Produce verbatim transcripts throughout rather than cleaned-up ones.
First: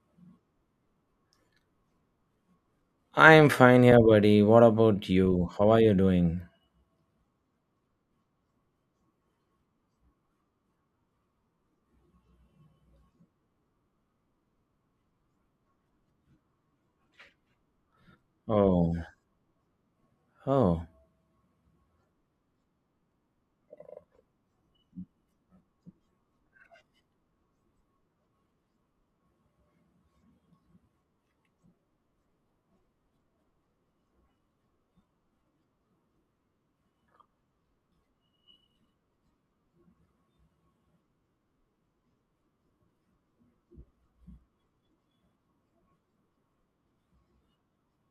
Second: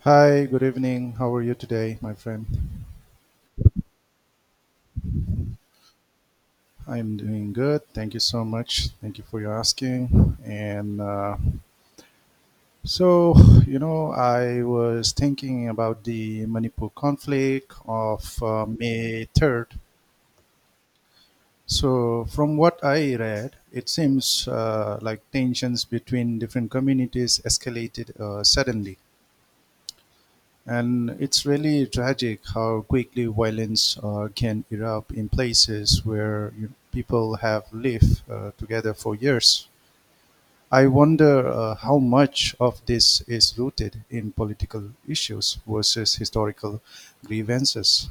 Hi, good evening. How are you today, my friend? I'm fine here, buddy. What about you? How are you doing? I'm doing good. Thank you so much. Thank you for your asking. And uh, so, you know, I was thinking about the Manipur conflict of uh, Oh, May third. oh, So, from what I read, it seems uh, like tensions between different communities escalated uh, suddenly. And it's really tragic how quickly violence uh, can erupt in places where you, people have lived uh, together for years. I wonder uh, how much of this is rooted in political issues versus historical grievances.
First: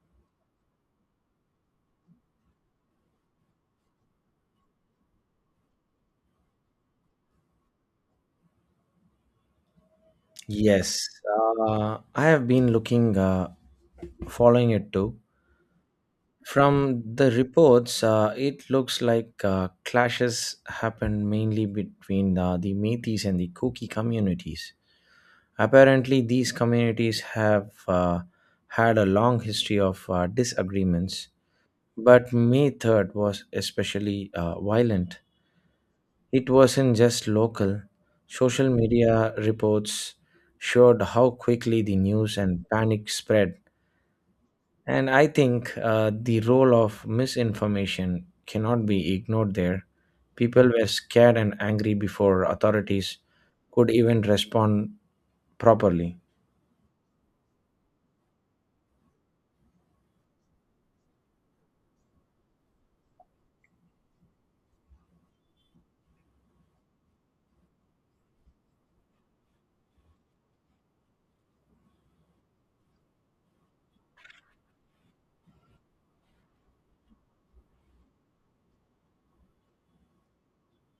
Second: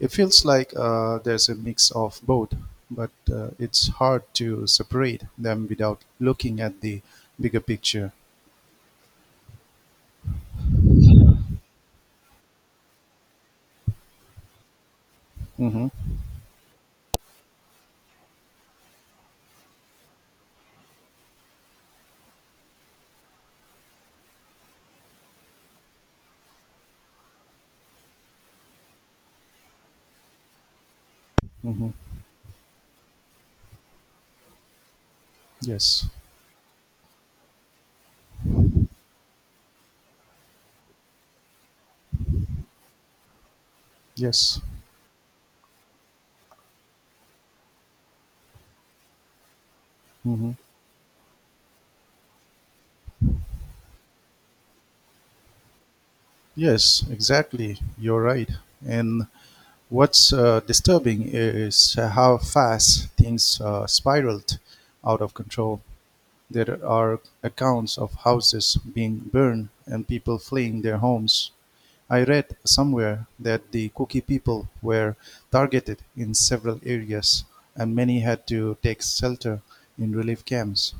It feels like uh, there's a mix of both, but uh, it's hard to separate them without looking at the bigger picture. yes. Uh, I have been looking, uh, following it too. Mm-hmm, From the reports, uh, it looks like uh, clashes happened mainly between uh, the Métis and the Kuki communities. Apparently, these communities have uh, had a long history of uh, disagreements, mm-hmm. but May third was especially uh, violent. Yes, It wasn't just local. Social media reports showed how quickly the news and panic spread. yes. And I think uh, the role of misinformation cannot be ignored there. Mm-hmm. People were scared and angry before authorities could even respond properly. Yes, exactly. You're right. And what's uh, disturbing is how fast things uh, spiraled out of control. There are accounts of houses being burned and people fleeing their homes. I read somewhere that the Kuki people were targeted in several areas, and many had to take shelter in relief camps.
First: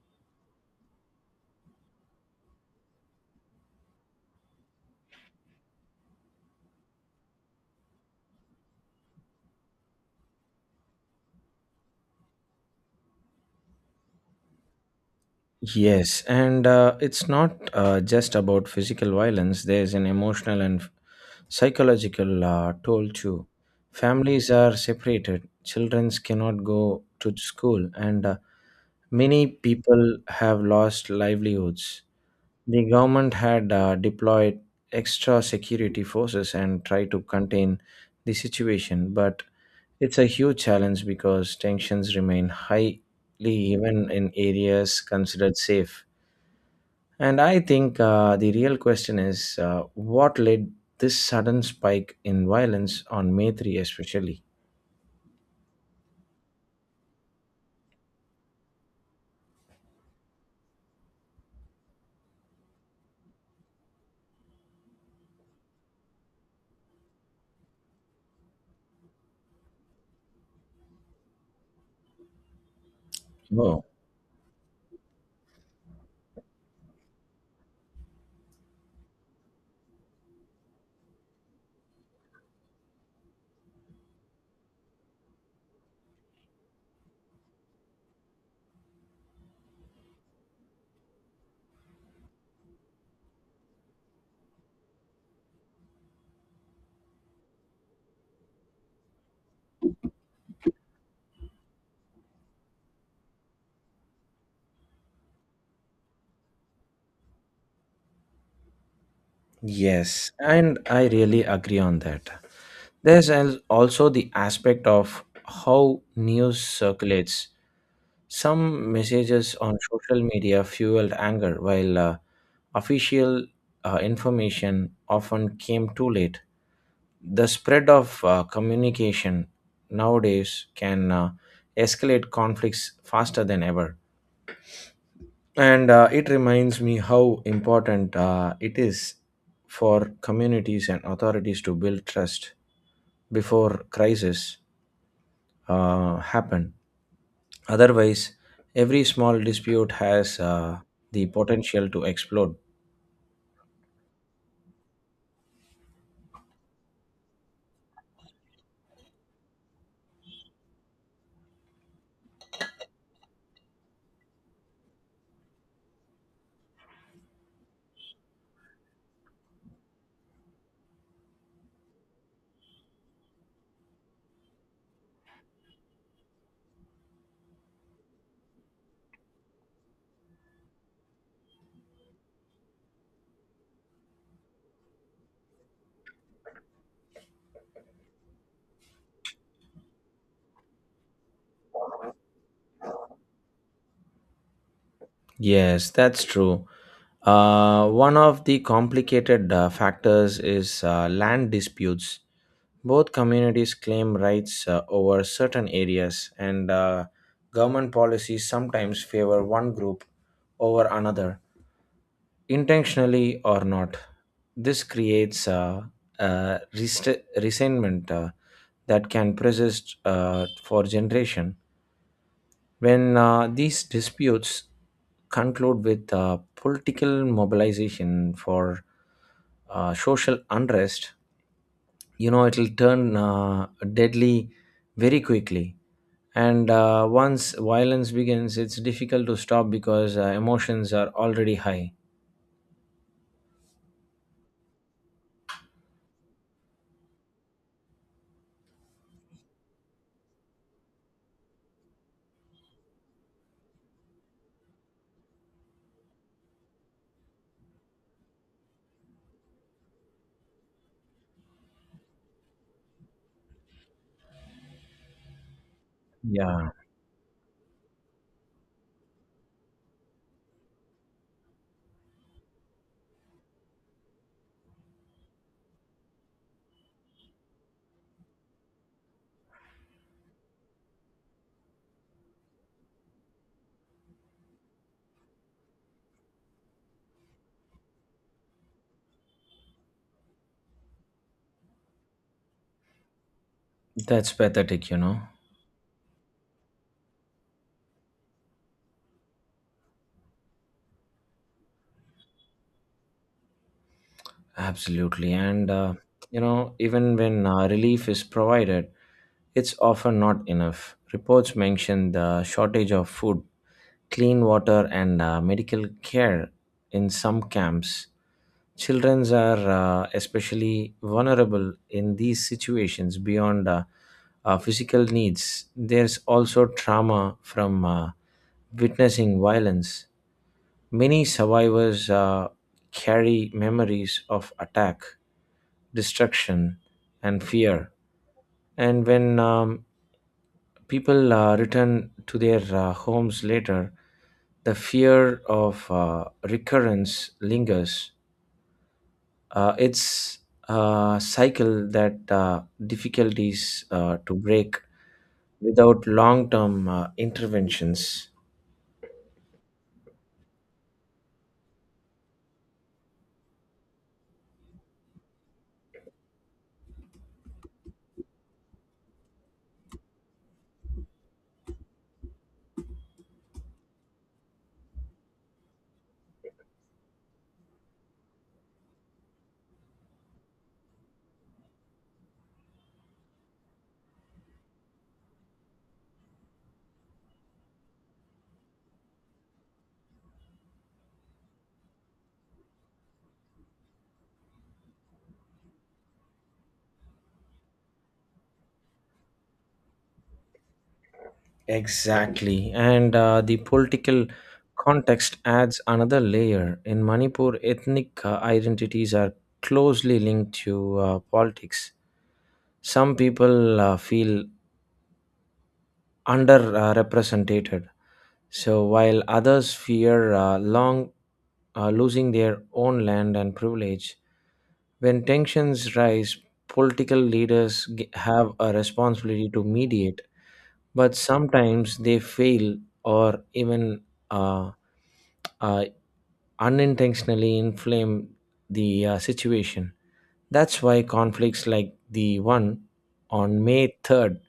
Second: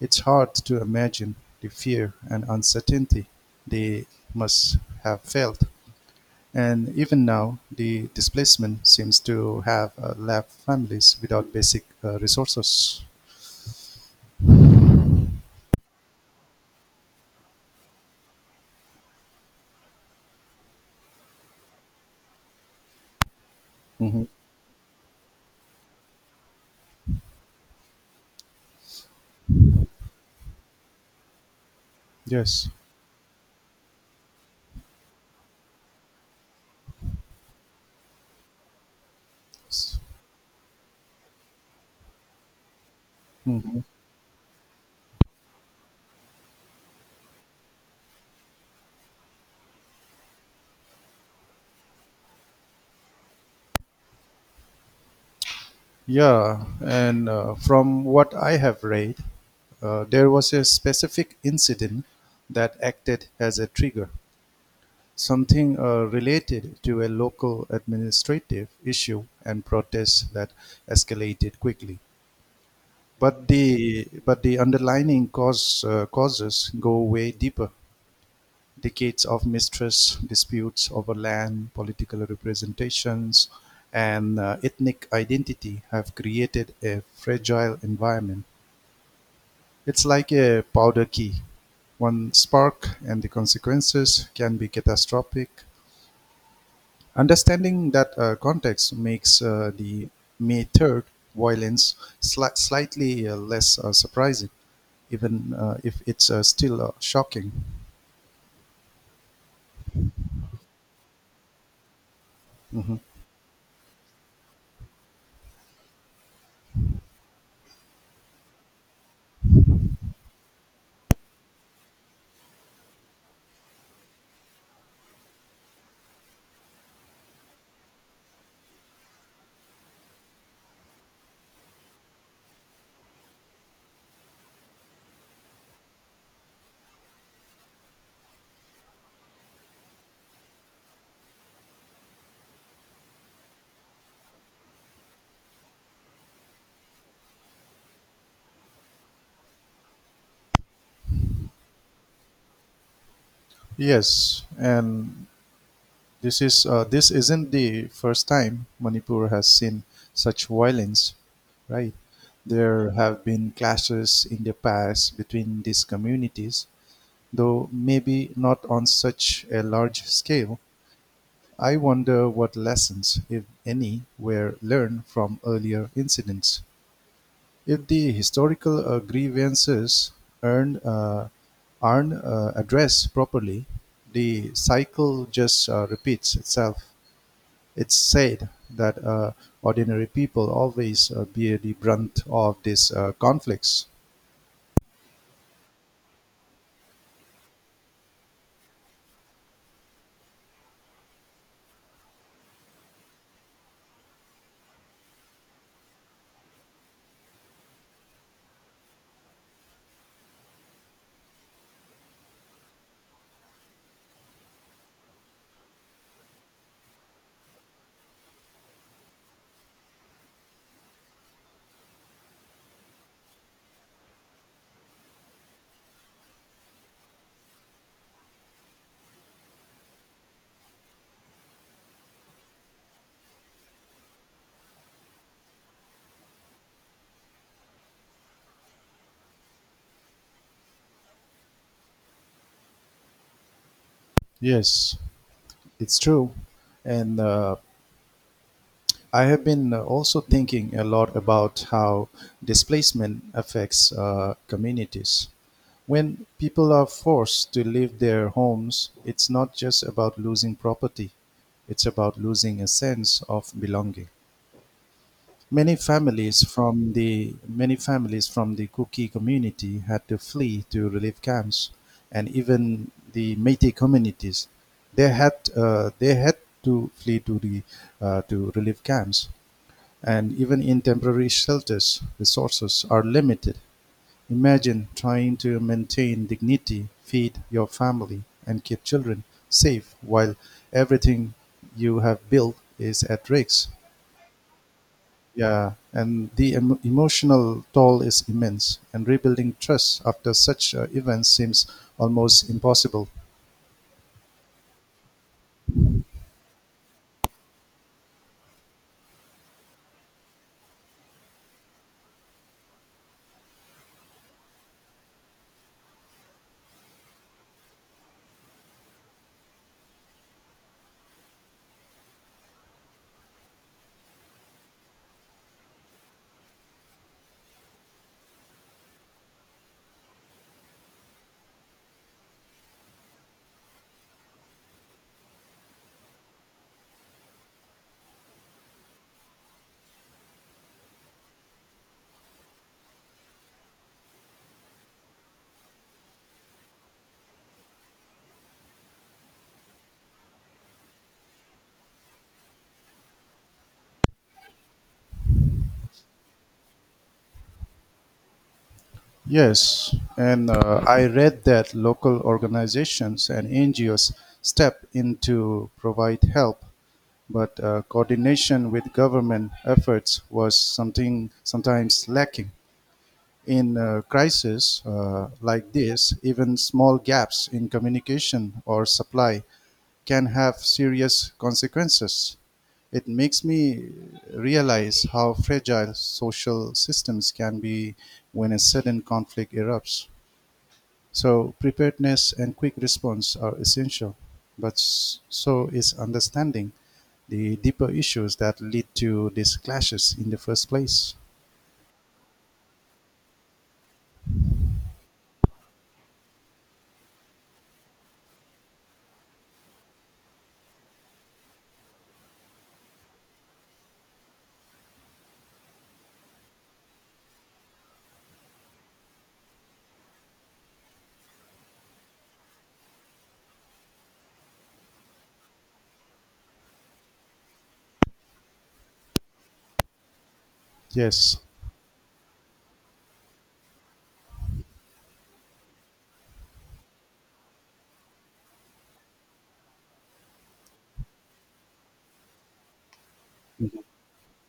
It's hard to imagine the fear and uncertainty they must have felt. And even now, the displacement seems to have uh, left families without basic uh, resources. Yes, and uh, it's not uh, just about physical violence. There's an emotional and psychological uh, toll too. hmm Families are separated, children cannot go to school, and uh, many people have lost livelihoods. Yes. The government had uh, deployed extra security forces and tried to contain the situation, but it's a huge challenge because tensions remain highly Mhm. even in areas considered safe. And I think uh, the real question is uh, what led this sudden spike in violence on May third especially? Yeah, and uh, from what I have read, uh, there was a specific incident that acted as a trigger, something uh, related to a local administrative issue and protests that escalated quickly. But Oh, the but the underlying cause uh, causes go way deeper. Decades of mistrust, disputes over land, political representations, and uh, ethnic identity have created a fragile environment. It's like a powder key. One spark, and the consequences can be catastrophic. Understanding that uh, context makes uh, the May third violence sli- slightly uh, less uh, surprising even uh, if it's uh, still uh, shocking. yes. And I really agree on that. Mhm. There's al- also the aspect of how news circulates. Some messages on social media fueled anger, while uh, official uh, information often came too late. The spread of uh, communication nowadays can uh, escalate conflicts faster than ever. And uh, it reminds me how important uh, it is for communities and authorities to build trust before crises uh, happen. Otherwise, every small dispute has uh, the potential to explode. Yes, and This is uh, this isn't the first time Manipur has seen such violence, right? There have been clashes in the past between these communities, though maybe not on such a large scale. I wonder what lessons, if any, were learned from earlier incidents. If the historical uh, grievances earned, uh, aren't uh, addressed properly, the cycle just uh, repeats itself. It's said that uh, ordinary people always uh, bear the brunt of these uh, conflicts. Yes, that's true. Uh, one of the complicated uh, factors is uh, land disputes. Both communities claim rights uh, over certain areas, and uh, government policies sometimes favor one group over another, intentionally or not. This creates a, a rest- resentment uh, that can persist uh, for generation. When uh, these disputes conclude with uh, political mobilization for uh, social unrest, you know, it'll turn uh, deadly very quickly. And uh, once violence begins, it's difficult to stop because uh, emotions are already high. Yes, it's true. And uh, I have been uh, also thinking a lot about how displacement affects uh, communities. When people are forced to leave their homes, it's not just about losing property, it's about losing a sense of belonging. Many families yeah. from the many families from the Kuki community had to flee to relief camps, and even the Métis communities, they had uh, they had to flee to the uh, to relief camps, and even in temporary shelters, resources are limited. Imagine trying to maintain dignity, feed your family, and keep children safe while everything you have built is at risk. That's pathetic, you know. Yeah, and the em- emotional toll is immense, and rebuilding trust after such uh, events seems almost impossible. Absolutely. And, uh, you know, even when uh, relief is provided, it's often not enough. Reports mention the shortage of food, clean water, and uh, medical care in some camps. Children are uh, especially vulnerable in these situations. Beyond uh, uh, physical needs, there's also trauma from uh, witnessing violence. Many survivors uh, carry memories of attack, destruction, and fear. And when um, people uh, return to their uh, homes later, the fear of uh, recurrence lingers. Uh, it's a cycle that uh, difficulties uh, to break without long term uh, interventions. Yes, and uh, I read that local organizations and N G Os step in to provide help, but uh, coordination with government efforts was something sometimes lacking. In a crisis uh, like this, even small gaps in communication or supply can have serious consequences. It makes me realize how fragile social systems can be when a sudden conflict erupts. So, preparedness and quick response are essential, but so is understanding the deeper issues that lead to these clashes in the first place. Exactly. And uh, the political context adds another layer. In Manipur, ethnic uh, identities are closely linked to uh, politics. Some people uh, feel underrepresented. So while others fear uh, long uh, losing their own land and privilege, when tensions rise, political leaders g- have a responsibility to mediate, but Yes, sometimes they fail or even uh, uh, unintentionally inflame the uh, situation. That's why conflicts like the one on May third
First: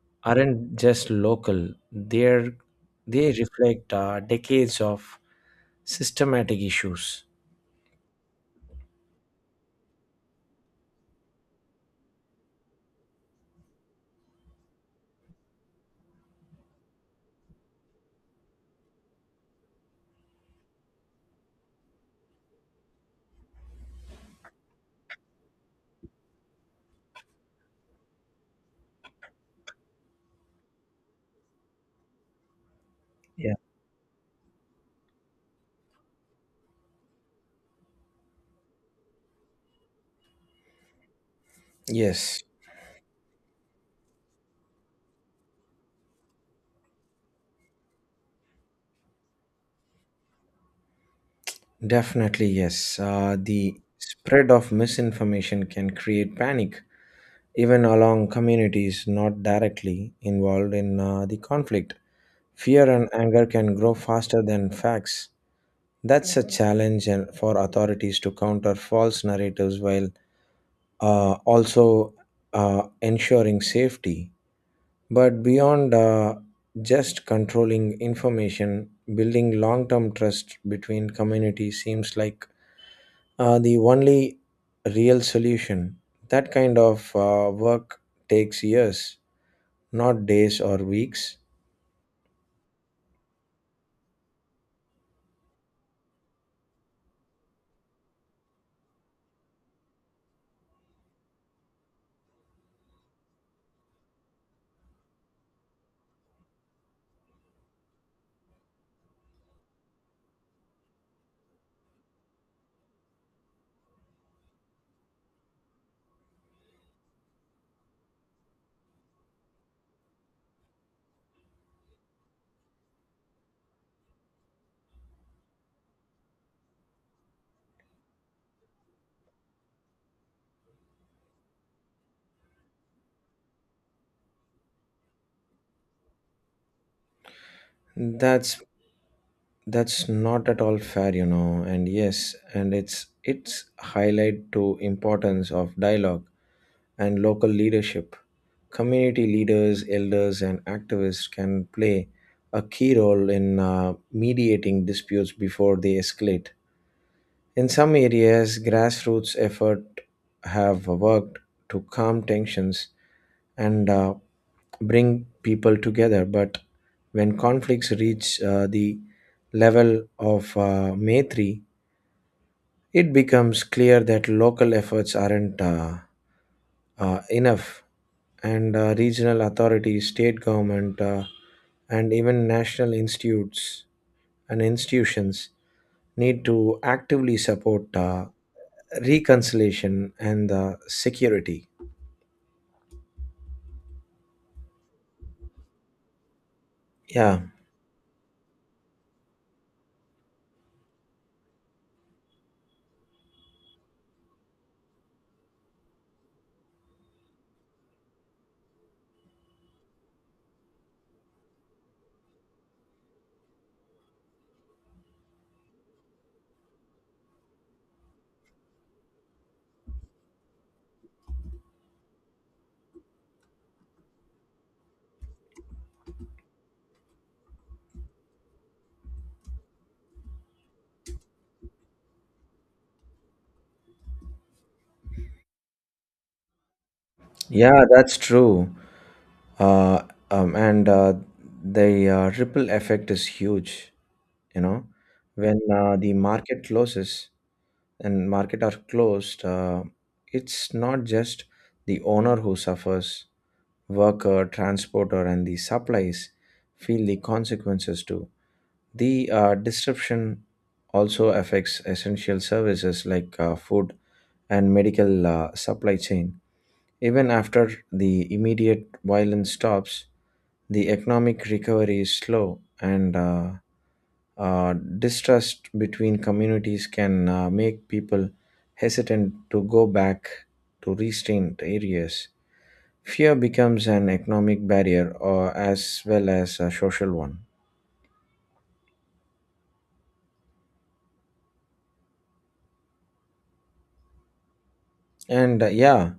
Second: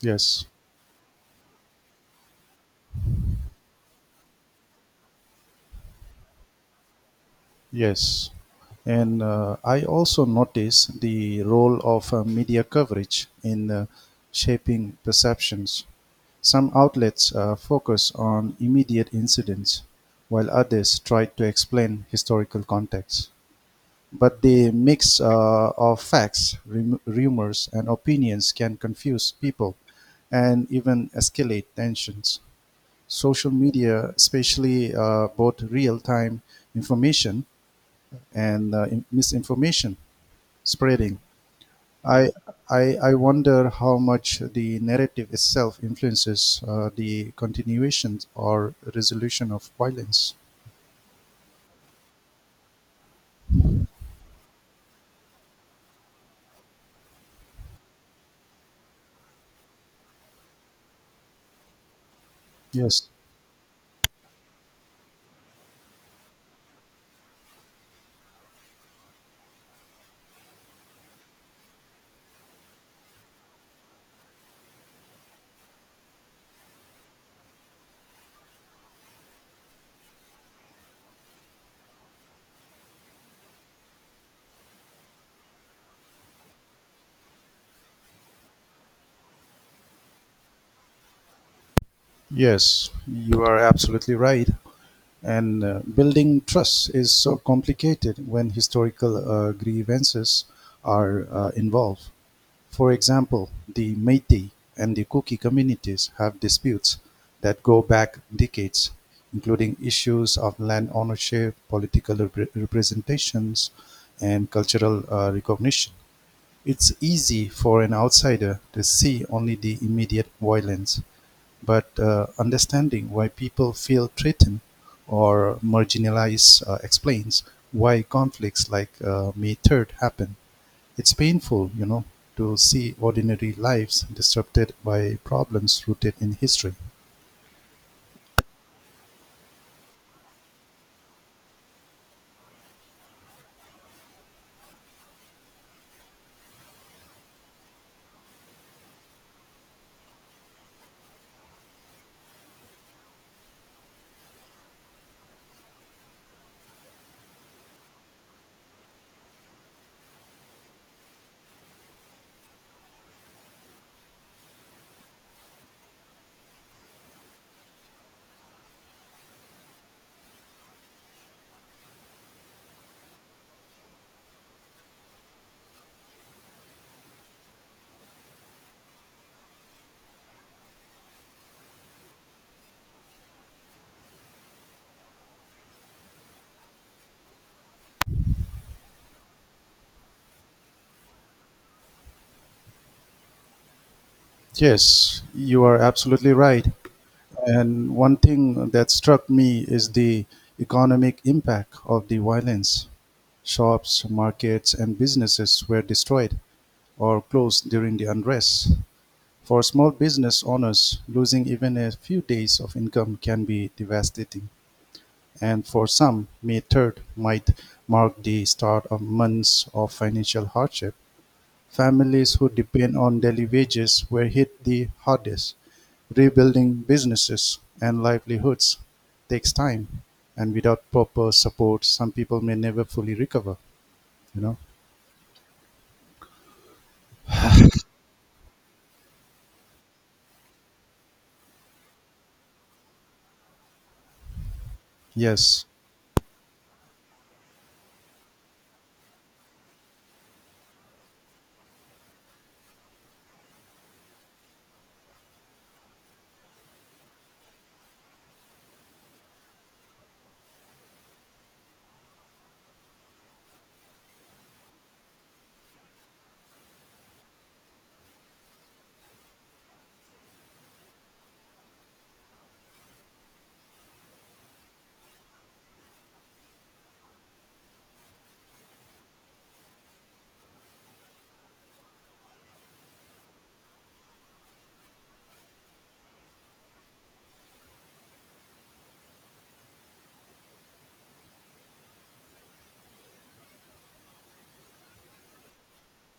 yes. aren't just local, They're, they reflect uh, decades of systematic issues. Yes. And uh, I also notice the role of uh, media coverage in uh, shaping perceptions. Some outlets uh, focus on immediate incidents, while others try to explain historical context. But the mix uh, of facts, rum- rumors, and opinions can confuse people and even escalate tensions. Social Yeah. media, especially uh, both real time information and uh, in- misinformation spreading. I, Yes. I, I wonder how much the narrative itself influences uh, the continuation or resolution of violence. Definitely, yes. Uh, the spread of misinformation can create panic, even along communities not directly involved in uh, the conflict. Fear and Yes, anger can grow faster than facts. That's a challenge and- for authorities to counter false narratives while uh, also uh, ensuring safety. But beyond uh, just controlling information, building long term trust between communities seems like uh, the only real solution. That kind of uh, work takes years, not days or weeks. yes, you are absolutely right. And uh, building trust is so complicated when historical uh, grievances are uh, involved. For example, the Métis and the Kuki communities have disputes that go back decades, including issues of land ownership, political repre- representations, and cultural uh, recognition. It's easy for an outsider to see only the immediate violence, but uh, understanding why people feel threatened or marginalized uh, explains why conflicts like uh, May third happen. It's painful, you know, to see ordinary lives disrupted by problems rooted in history. That's that's not at all fair, you know. And yes, and it's it's highlight to importance of dialogue and local leadership. Community leaders, elders, and activists can play a key role in uh, mediating disputes before they escalate. In some areas, grassroots efforts have worked to calm tensions and uh, bring people together. But when conflicts reach uh, the level of uh, Maitri, it becomes clear that local efforts aren't uh, uh, enough, and uh, regional authorities, state government, uh, and even national institutes and institutions need to actively support uh, reconciliation and the security. Yes, you are absolutely right. Yeah. And one thing that struck me is the economic impact of the violence. Shops, markets, and businesses were destroyed or closed during the unrest. For small business owners, losing even a few days of income can be devastating. And for some, May third might mark the start of months of financial hardship. Families who depend on daily wages were hit the hardest. Rebuilding businesses and livelihoods takes time, and without proper support, some people may never fully recover. You know. Yeah, that's true. Uh, um, and uh, the uh, ripple effect is huge. You know, when Yes. uh, the market closes and market are closed, uh, it's not just the owner who suffers. Worker, transporter, and the supplies feel the consequences too. The uh, disruption also affects essential services like uh, food and medical uh, supply chain. Even after the immediate violence stops, the economic recovery is slow, and uh, uh, distrust between communities can uh, make people hesitant to go back to restrained areas. Fear becomes an economic barrier or as well as a social one. And uh, yeah,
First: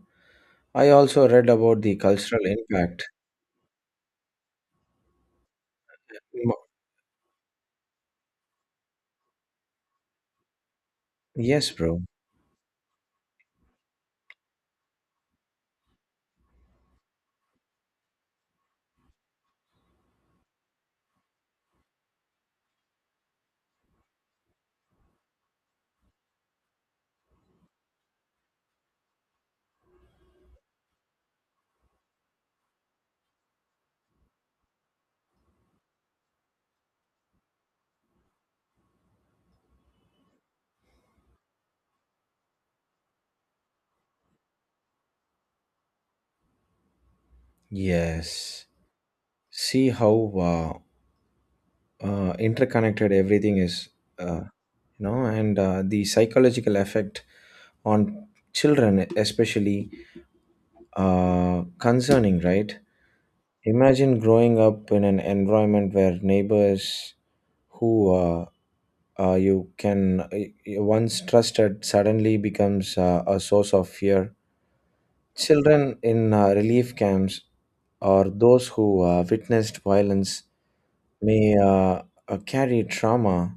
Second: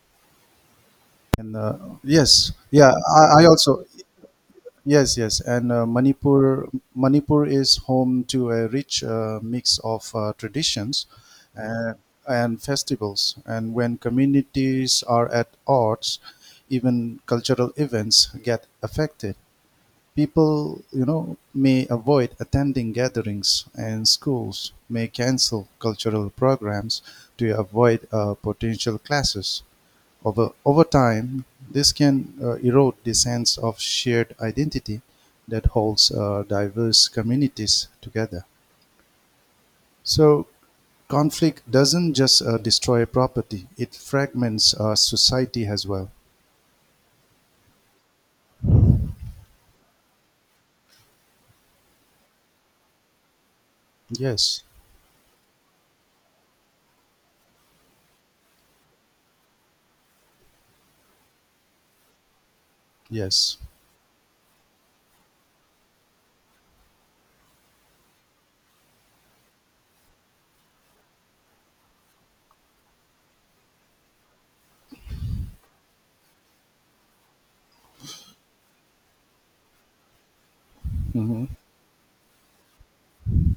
I also read And uh, about the cultural yes, yeah. impact. I, I also Yes, yes, and uh, Mo- Manipur Manipur is home to a rich uh, mix of uh, traditions Yes, uh, bro. and festivals. And when communities are at odds, even cultural events get affected. People, you know, may avoid attending gatherings, and schools may cancel cultural programs to avoid uh, potential clashes. Over, over time, this can uh, erode the sense of shared identity that holds uh, diverse communities together. So, conflict doesn't just uh, destroy property, it fragments uh, society as well. Yes. See how uh, uh, interconnected everything is, uh, Yes, you know, and uh, the psychological effect on children, especially uh, concerning, right? yes. Imagine growing up in an environment where neighbors who uh, uh, you can uh, once trusted suddenly becomes uh, a source of fear. Children in uh, relief camps or those who uh, witnessed violence hmm may uh, uh, carry trauma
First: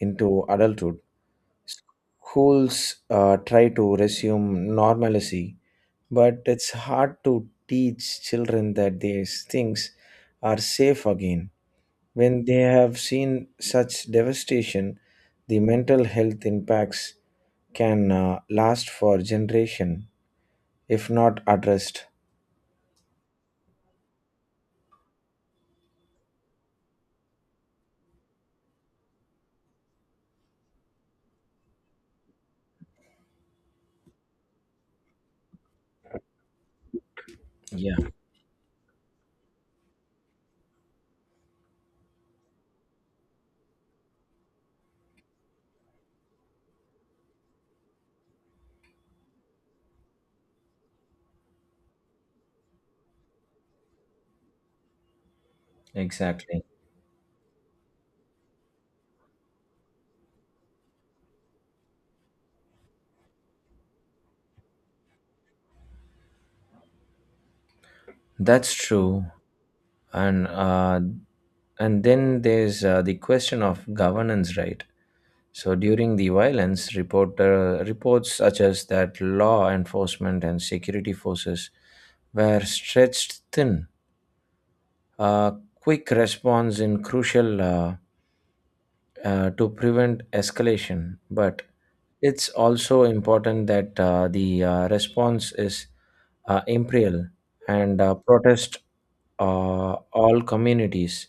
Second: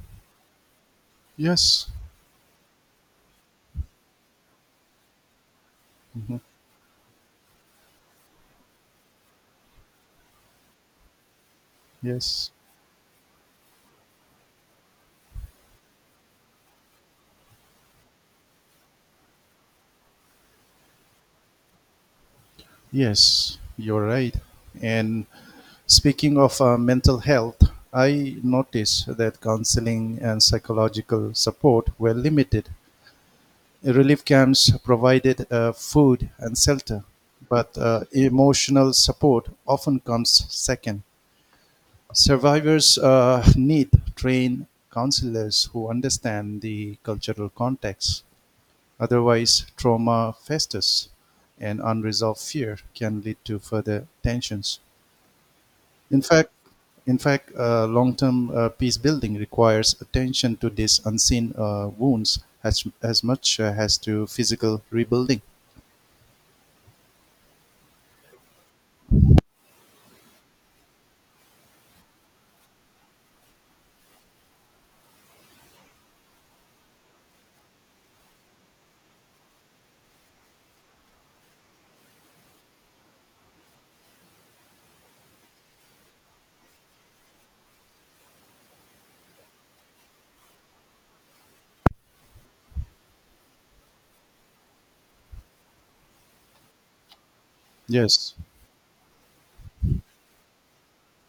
into adulthood. Yes, Schools uh, try to resume normalcy, hmm but it's hard to teach children that these things are safe again. When yes, they have seen such devastation, the mental health impacts can uh, last for generation if not addressed. yes, you're right. And speaking of uh, mental health, I noticed that counseling and psychological support were limited. Relief camps provided uh, food and shelter, but Yeah, uh, emotional support often comes second. Survivors uh, need trained counselors who understand the cultural context. Otherwise, trauma festers and unresolved fear can lead to further tensions. In fact, exactly. in fact, uh, long-term uh, peace building requires attention to these unseen uh, wounds as, as much uh, as to physical rebuilding. That's true. And uh, and then there's uh, the question of governance, right? So during the violence, reporter reports such as that law enforcement and security forces were stretched thin. A quick response in crucial uh, uh, to prevent escalation, but it's also important that uh, the uh, response is uh, imperial and uh, Yes, protest uh, all communities.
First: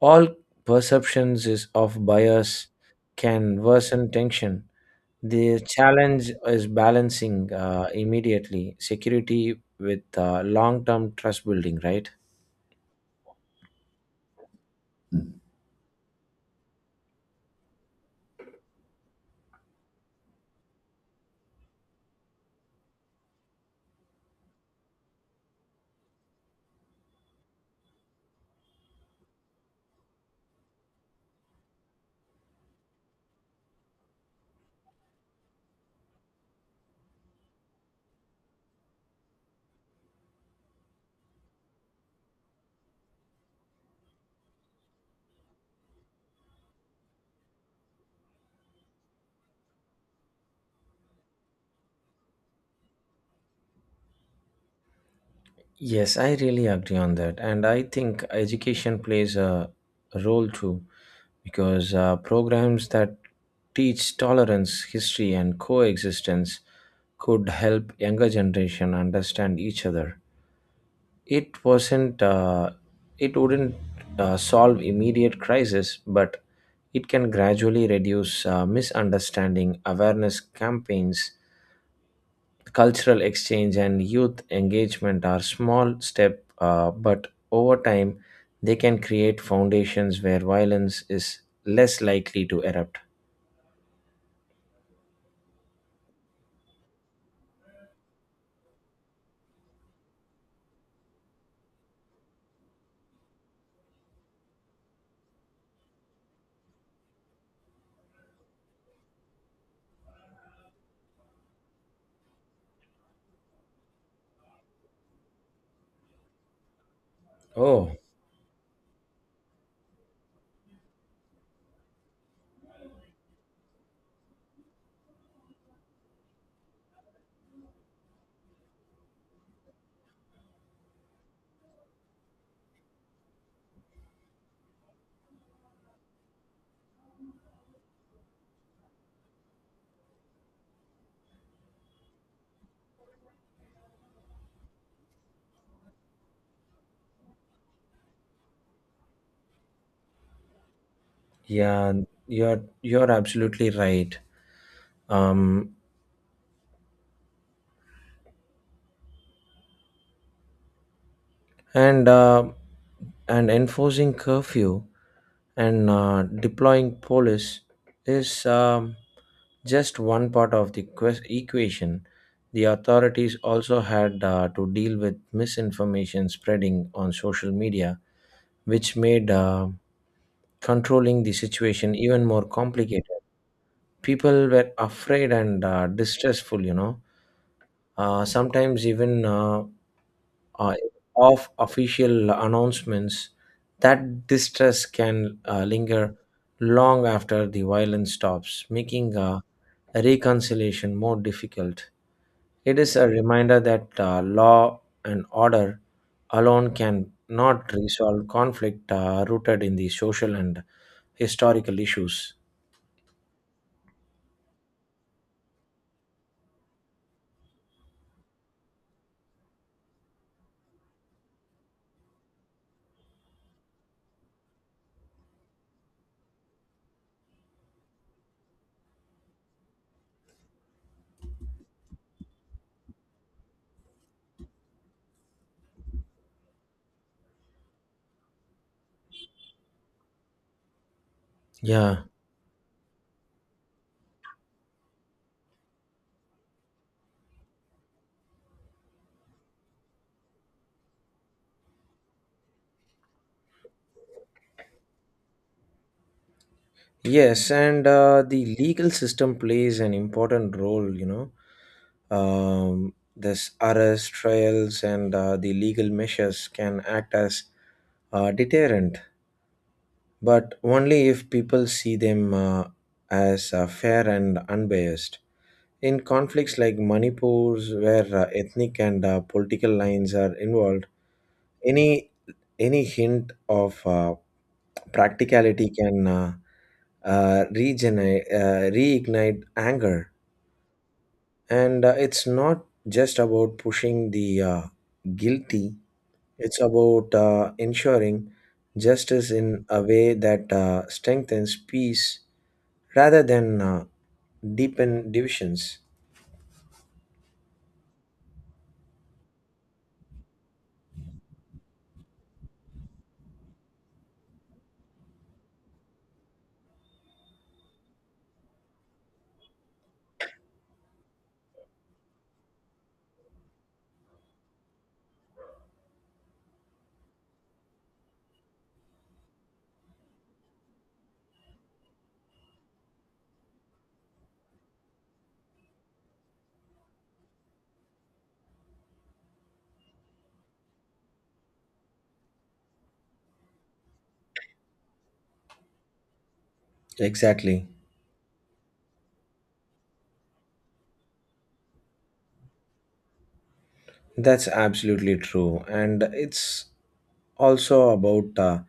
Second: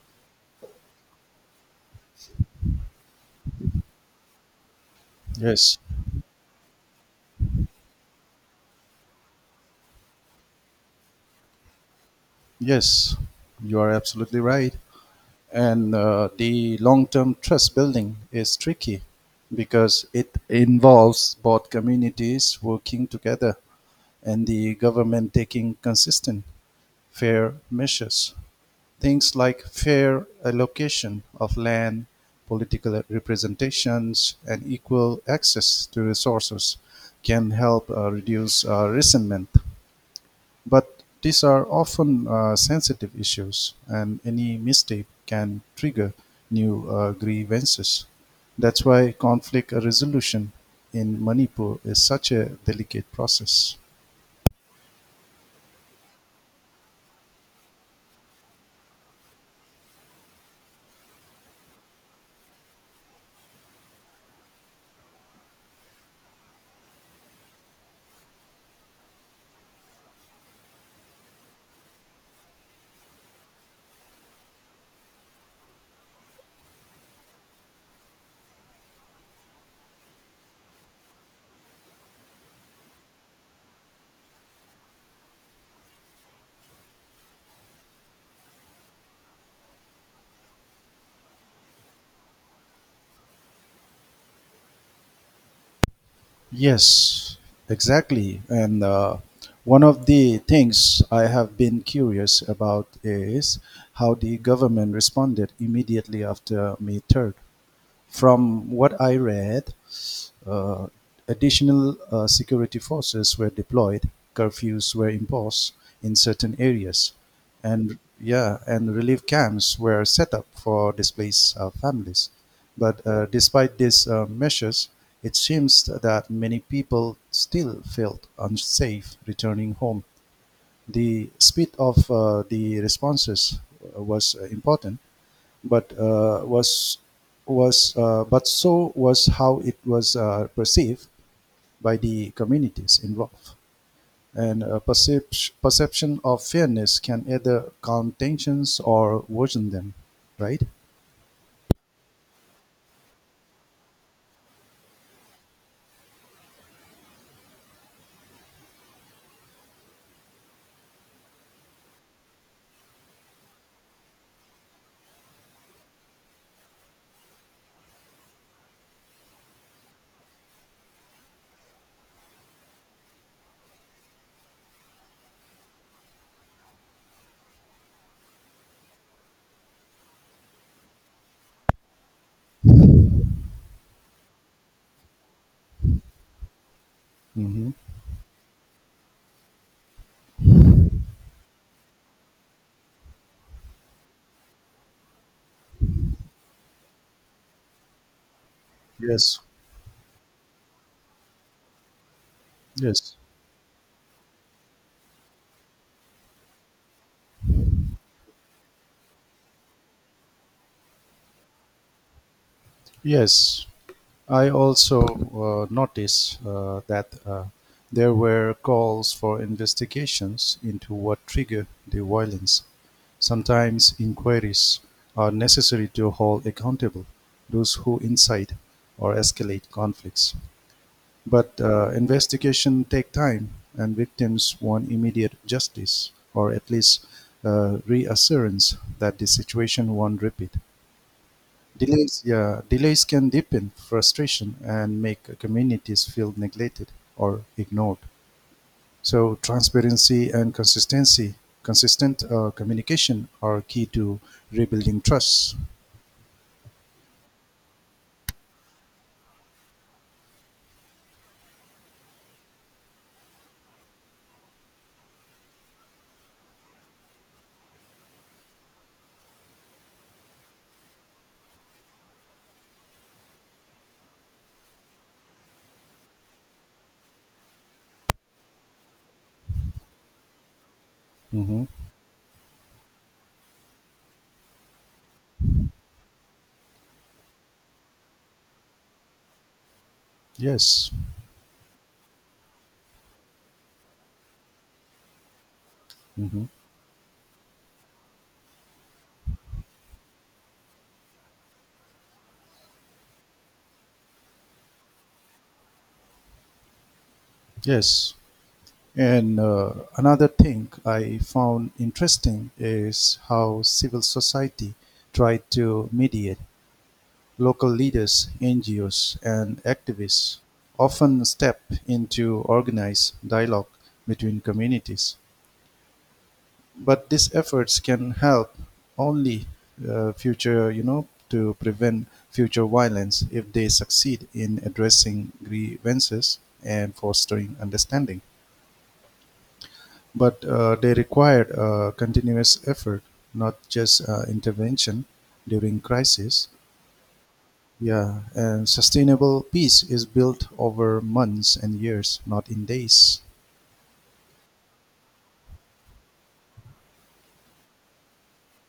All perceptions is of bias can worsen tension. The yes, challenge is balancing uh, immediately security with uh, long-term trust building, right? yes, you are absolutely right. And uh, the long term trust building is tricky because it involves both communities working together and the government taking consistent, fair measures. Things like fair allocation of land, political representations, and equal access to resources can help uh, reduce uh, resentment. But these are often uh, sensitive issues, and any mistake can trigger new uh, grievances. That's why conflict resolution in Manipur is such a delicate process. Yes, I really agree on that. And I think education plays a role too, because uh, programs that teach tolerance, history, and coexistence could help younger generation understand each other. It wasn't, uh, it wouldn't uh, solve immediate crisis, but it can gradually reduce uh, misunderstanding. Awareness campaigns, cultural exchange, and youth engagement are small step, uh, but over time they can create foundations where violence is less likely to erupt. Yes, exactly. And uh, one of the things I have been curious about is how the government responded immediately after May third. From what I read, uh, additional uh, security forces were deployed, curfews were imposed in certain areas, Oh, and yeah, and relief camps were set up for displaced uh, families. But uh, despite these uh, measures, it seems that many people still felt unsafe returning home. The speed of uh, the responses was uh, important, but uh, was was uh, but so was how it was uh, perceived by the communities involved. And a percep- perception of fairness can either calm tensions or worsen them, right? yeah, you're you're absolutely right. Um, and uh, and enforcing curfew and uh, deploying police is um, just one part of the ques- equation. The authorities also had uh, to deal with misinformation spreading on social media, which made uh, controlling the situation even more complicated. People were afraid and uh, distressful, you know. hmm Uh, sometimes even uh, uh, of official announcements, that distress can uh, linger long after the violence stops, making uh, Yes, reconciliation more difficult. It is a yes, reminder that uh, law and order alone can not resolve conflict uh, rooted in the social and historical issues. yes. I also uh, noticed uh, that uh, there were calls for investigations into what triggered the violence. Sometimes inquiries are necessary to hold accountable those who incite or escalate conflicts. But uh, investigation take time, and victims want immediate justice, or at least uh, reassurance that the situation won't repeat. Yeah. Delays, yeah, delays can deepen frustration and make communities feel neglected or ignored. So transparency and consistency, consistent uh, communication are key to rebuilding trust. Yes, and uh, the legal system plays an important role, you know. Um, this arrest, trials, and uh, the legal measures can act as uh, deterrent, but only if people see them uh, as uh, fair and unbiased. In conflicts like Manipur's, where uh, ethnic and uh, political lines are involved, hmm any any hint of uh, practicality can uh, uh, regenerate uh, reignite anger. Yes. And uh, it's not just about pushing the uh, guilty. hmm It's about uh, ensuring justice in a way that uh, strengthens peace rather than uh, deepen divisions. Yes. And uh, another thing I found interesting is how civil society tried to mediate. Local leaders, N G Os, and activists often step into organized dialogue between communities. But these efforts can help only uh, future, you know, to prevent future violence if they succeed in addressing grievances and fostering understanding. But uh, they required uh, continuous effort, not just uh, intervention during crisis. Exactly. Yeah, and sustainable peace is built over months and years, not in days. That's absolutely true. And it's also about uh,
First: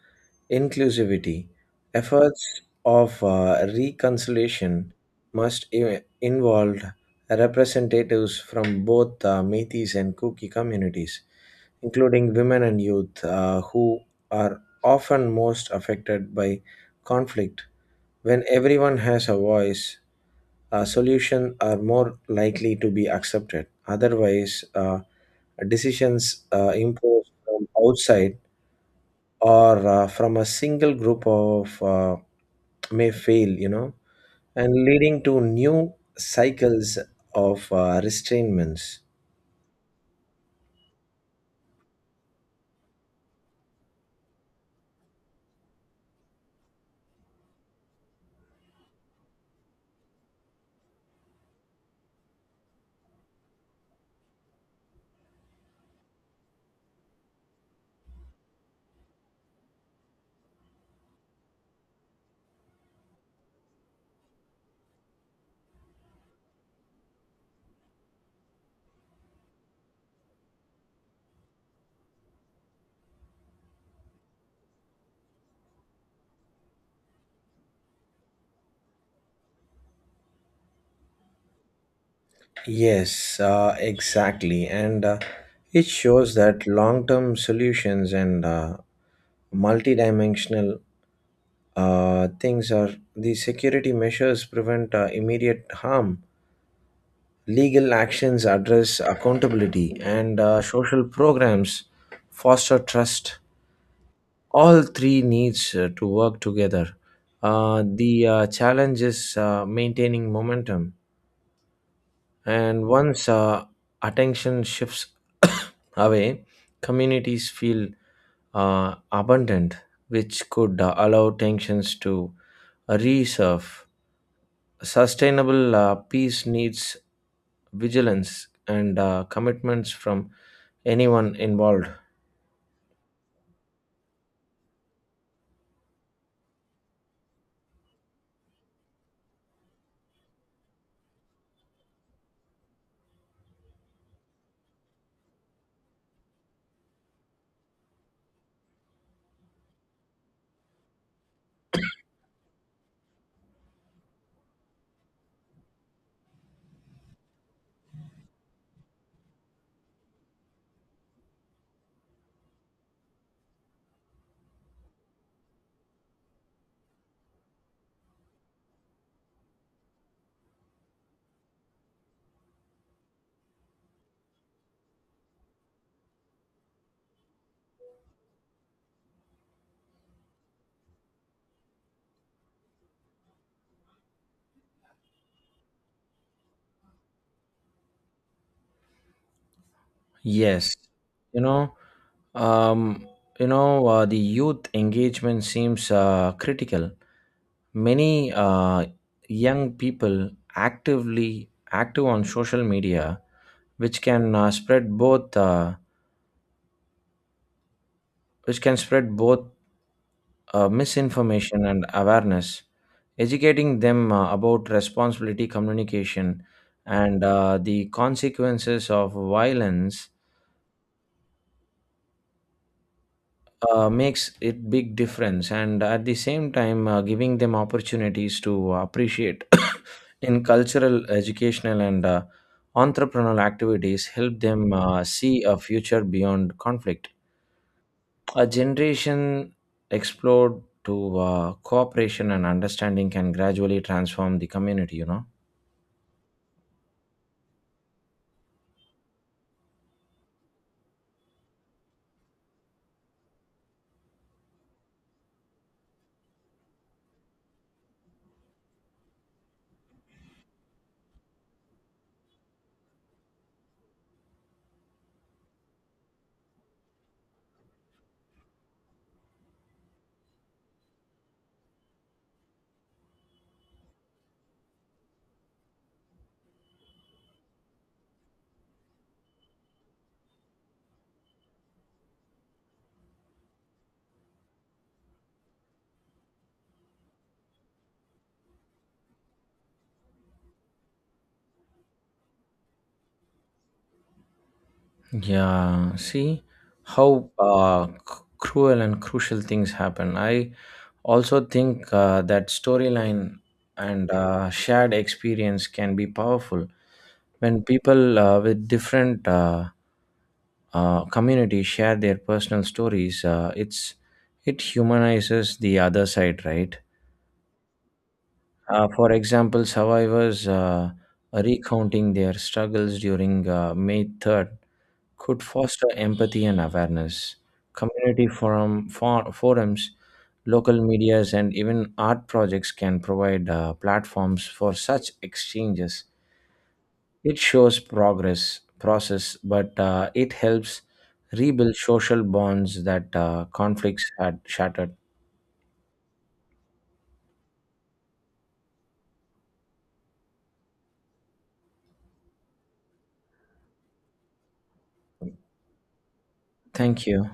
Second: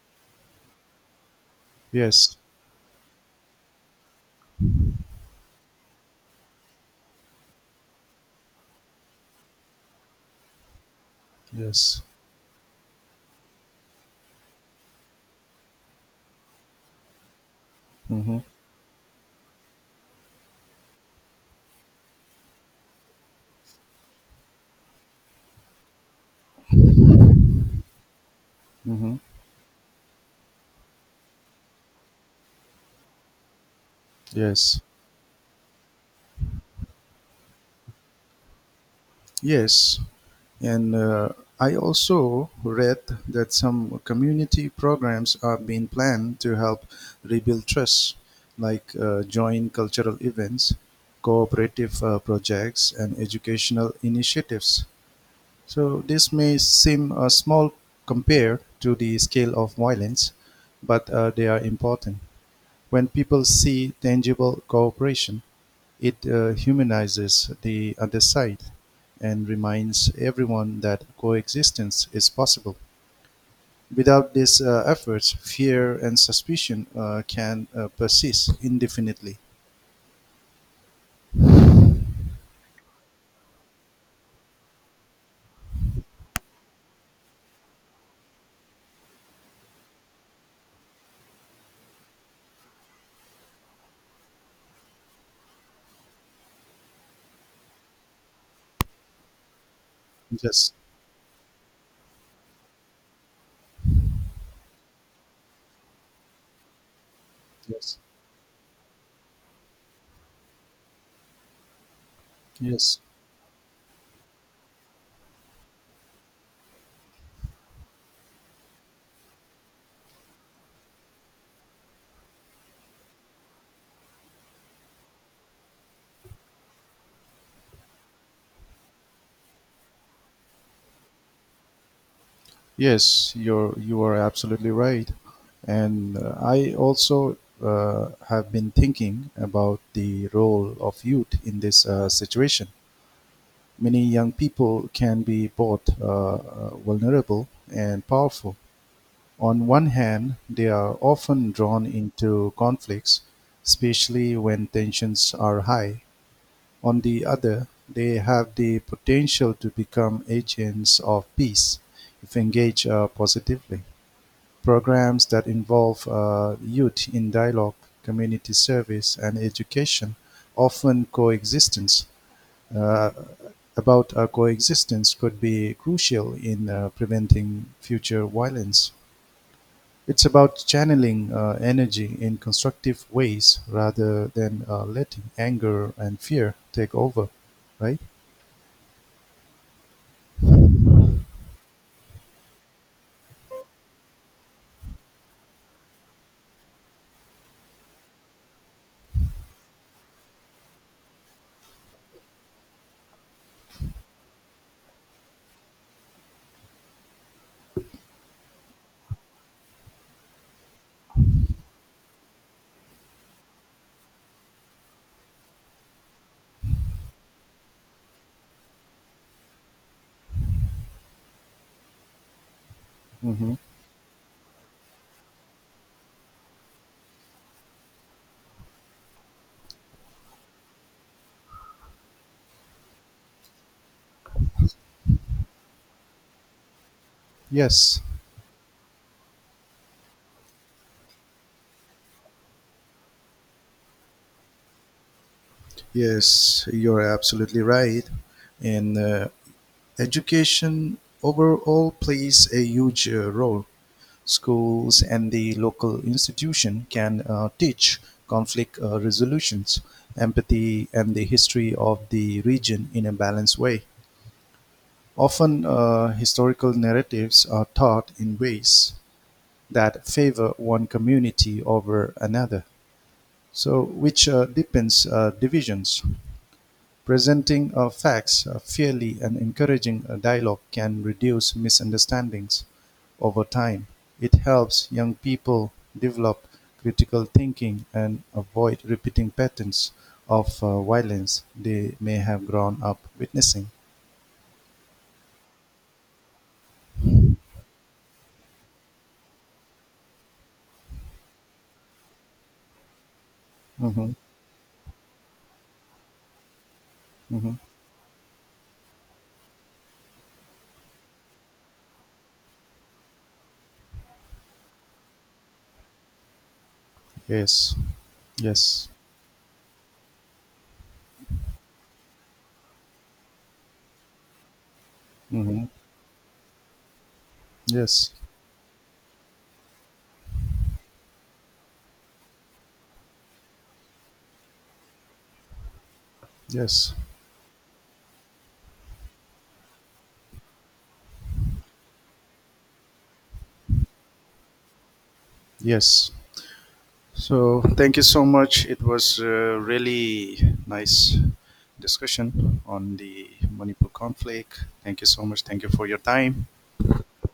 inclusivity. Yes, Efforts of uh, reconciliation must i- involve representatives from both uh, Metis and Kuki communities, yes. including women and youth uh, who are often most affected by conflict. Mm-hmm. When everyone has a voice, uh, solutions are more likely to be accepted. Otherwise, uh, decisions uh, imposed from outside Mm-hmm. or uh, from a single group of uh, may fail, you know, and Yes, leading to new cycles of uh, restrainments. yes. And uh, I also read that some community programs are being planned to help rebuild trust, like uh, joint cultural events, cooperative uh, projects, and educational initiatives. So this may seem uh, small compared to the scale of violence, but uh, they are important. When people see tangible cooperation, it uh, humanizes the other side and reminds everyone that coexistence is possible. Without these uh, efforts, fear and suspicion uh, can uh, persist indefinitely. Yes, uh, exactly. And uh, it shows that long term solutions and uh, multidimensional uh, things are the security measures prevent uh, immediate harm, legal actions address accountability, and uh, Yes, social programs foster trust. All three needs uh, to work together. uh, yes, the uh, challenge is uh, maintaining momentum, and yes, once uh, attention shifts away, communities feel uh, abundant, which could uh, allow tensions to resurf. Sustainable uh, peace needs vigilance and uh, commitments from anyone involved. yes. You're you are absolutely right, and uh, I also uh, have been thinking about the role of youth in this uh, situation. Many young people can be both uh, uh, vulnerable and powerful. On one hand, they are often drawn into conflicts, especially when tensions are high. On the other, they have the potential to become agents of peace if engaged uh, positively. Programs that involve uh, youth in dialogue, community service, and education often coexistence uh, about our coexistence could be crucial in uh, preventing future violence. It's about channeling uh, energy in constructive ways rather than uh, letting anger and fear take over, right? Yes, you know, um, you know, uh, the youth engagement seems uh, critical. Many uh, young people actively active on social media, which can uh, spread both, uh, which can spread both uh, misinformation and awareness. Educating them uh, about responsibility communication and uh, the consequences of violence hmm uh, makes it big difference. And at the same time uh, giving them opportunities to appreciate in cultural, educational, and uh, entrepreneurial activities help them uh, see a future beyond conflict. Yes, A generation explored to uh, cooperation and understanding can gradually transform the community, you know. yes, you're absolutely right. And uh, education overall plays a huge uh, role. Schools and the local institution can uh, teach conflict uh, resolutions, empathy, and the history of the region in a balanced way. Often, uh, historical narratives are taught in ways that favor one community over another, so which uh, deepens uh, divisions. Presenting uh, facts uh, fairly and encouraging a dialogue can reduce misunderstandings over time. It helps young people develop critical thinking and avoid repeating patterns of uh, violence they may have grown up witnessing. Yeah, see how uh, c- cruel and crucial things happen. I also think uh, that storyline and hmm uh, shared experience can be powerful hmm when people uh, with different uh, uh, communities share their personal stories. Uh, it's it humanizes the other side, right? Yes, Uh, yes, for example, survivors uh, recounting their struggles during uh, May third could hmm foster empathy and awareness. yes, Community forum, for, forums, local medias, and even art projects can provide uh, platforms for such exchanges. yes, It shows progress process, but uh, it helps rebuild social bonds that uh, conflicts had shattered. yes. So, thank you so much. It was a really nice discussion on the Manipur conflict. Thank you so much. Thank you for your time. Thank you.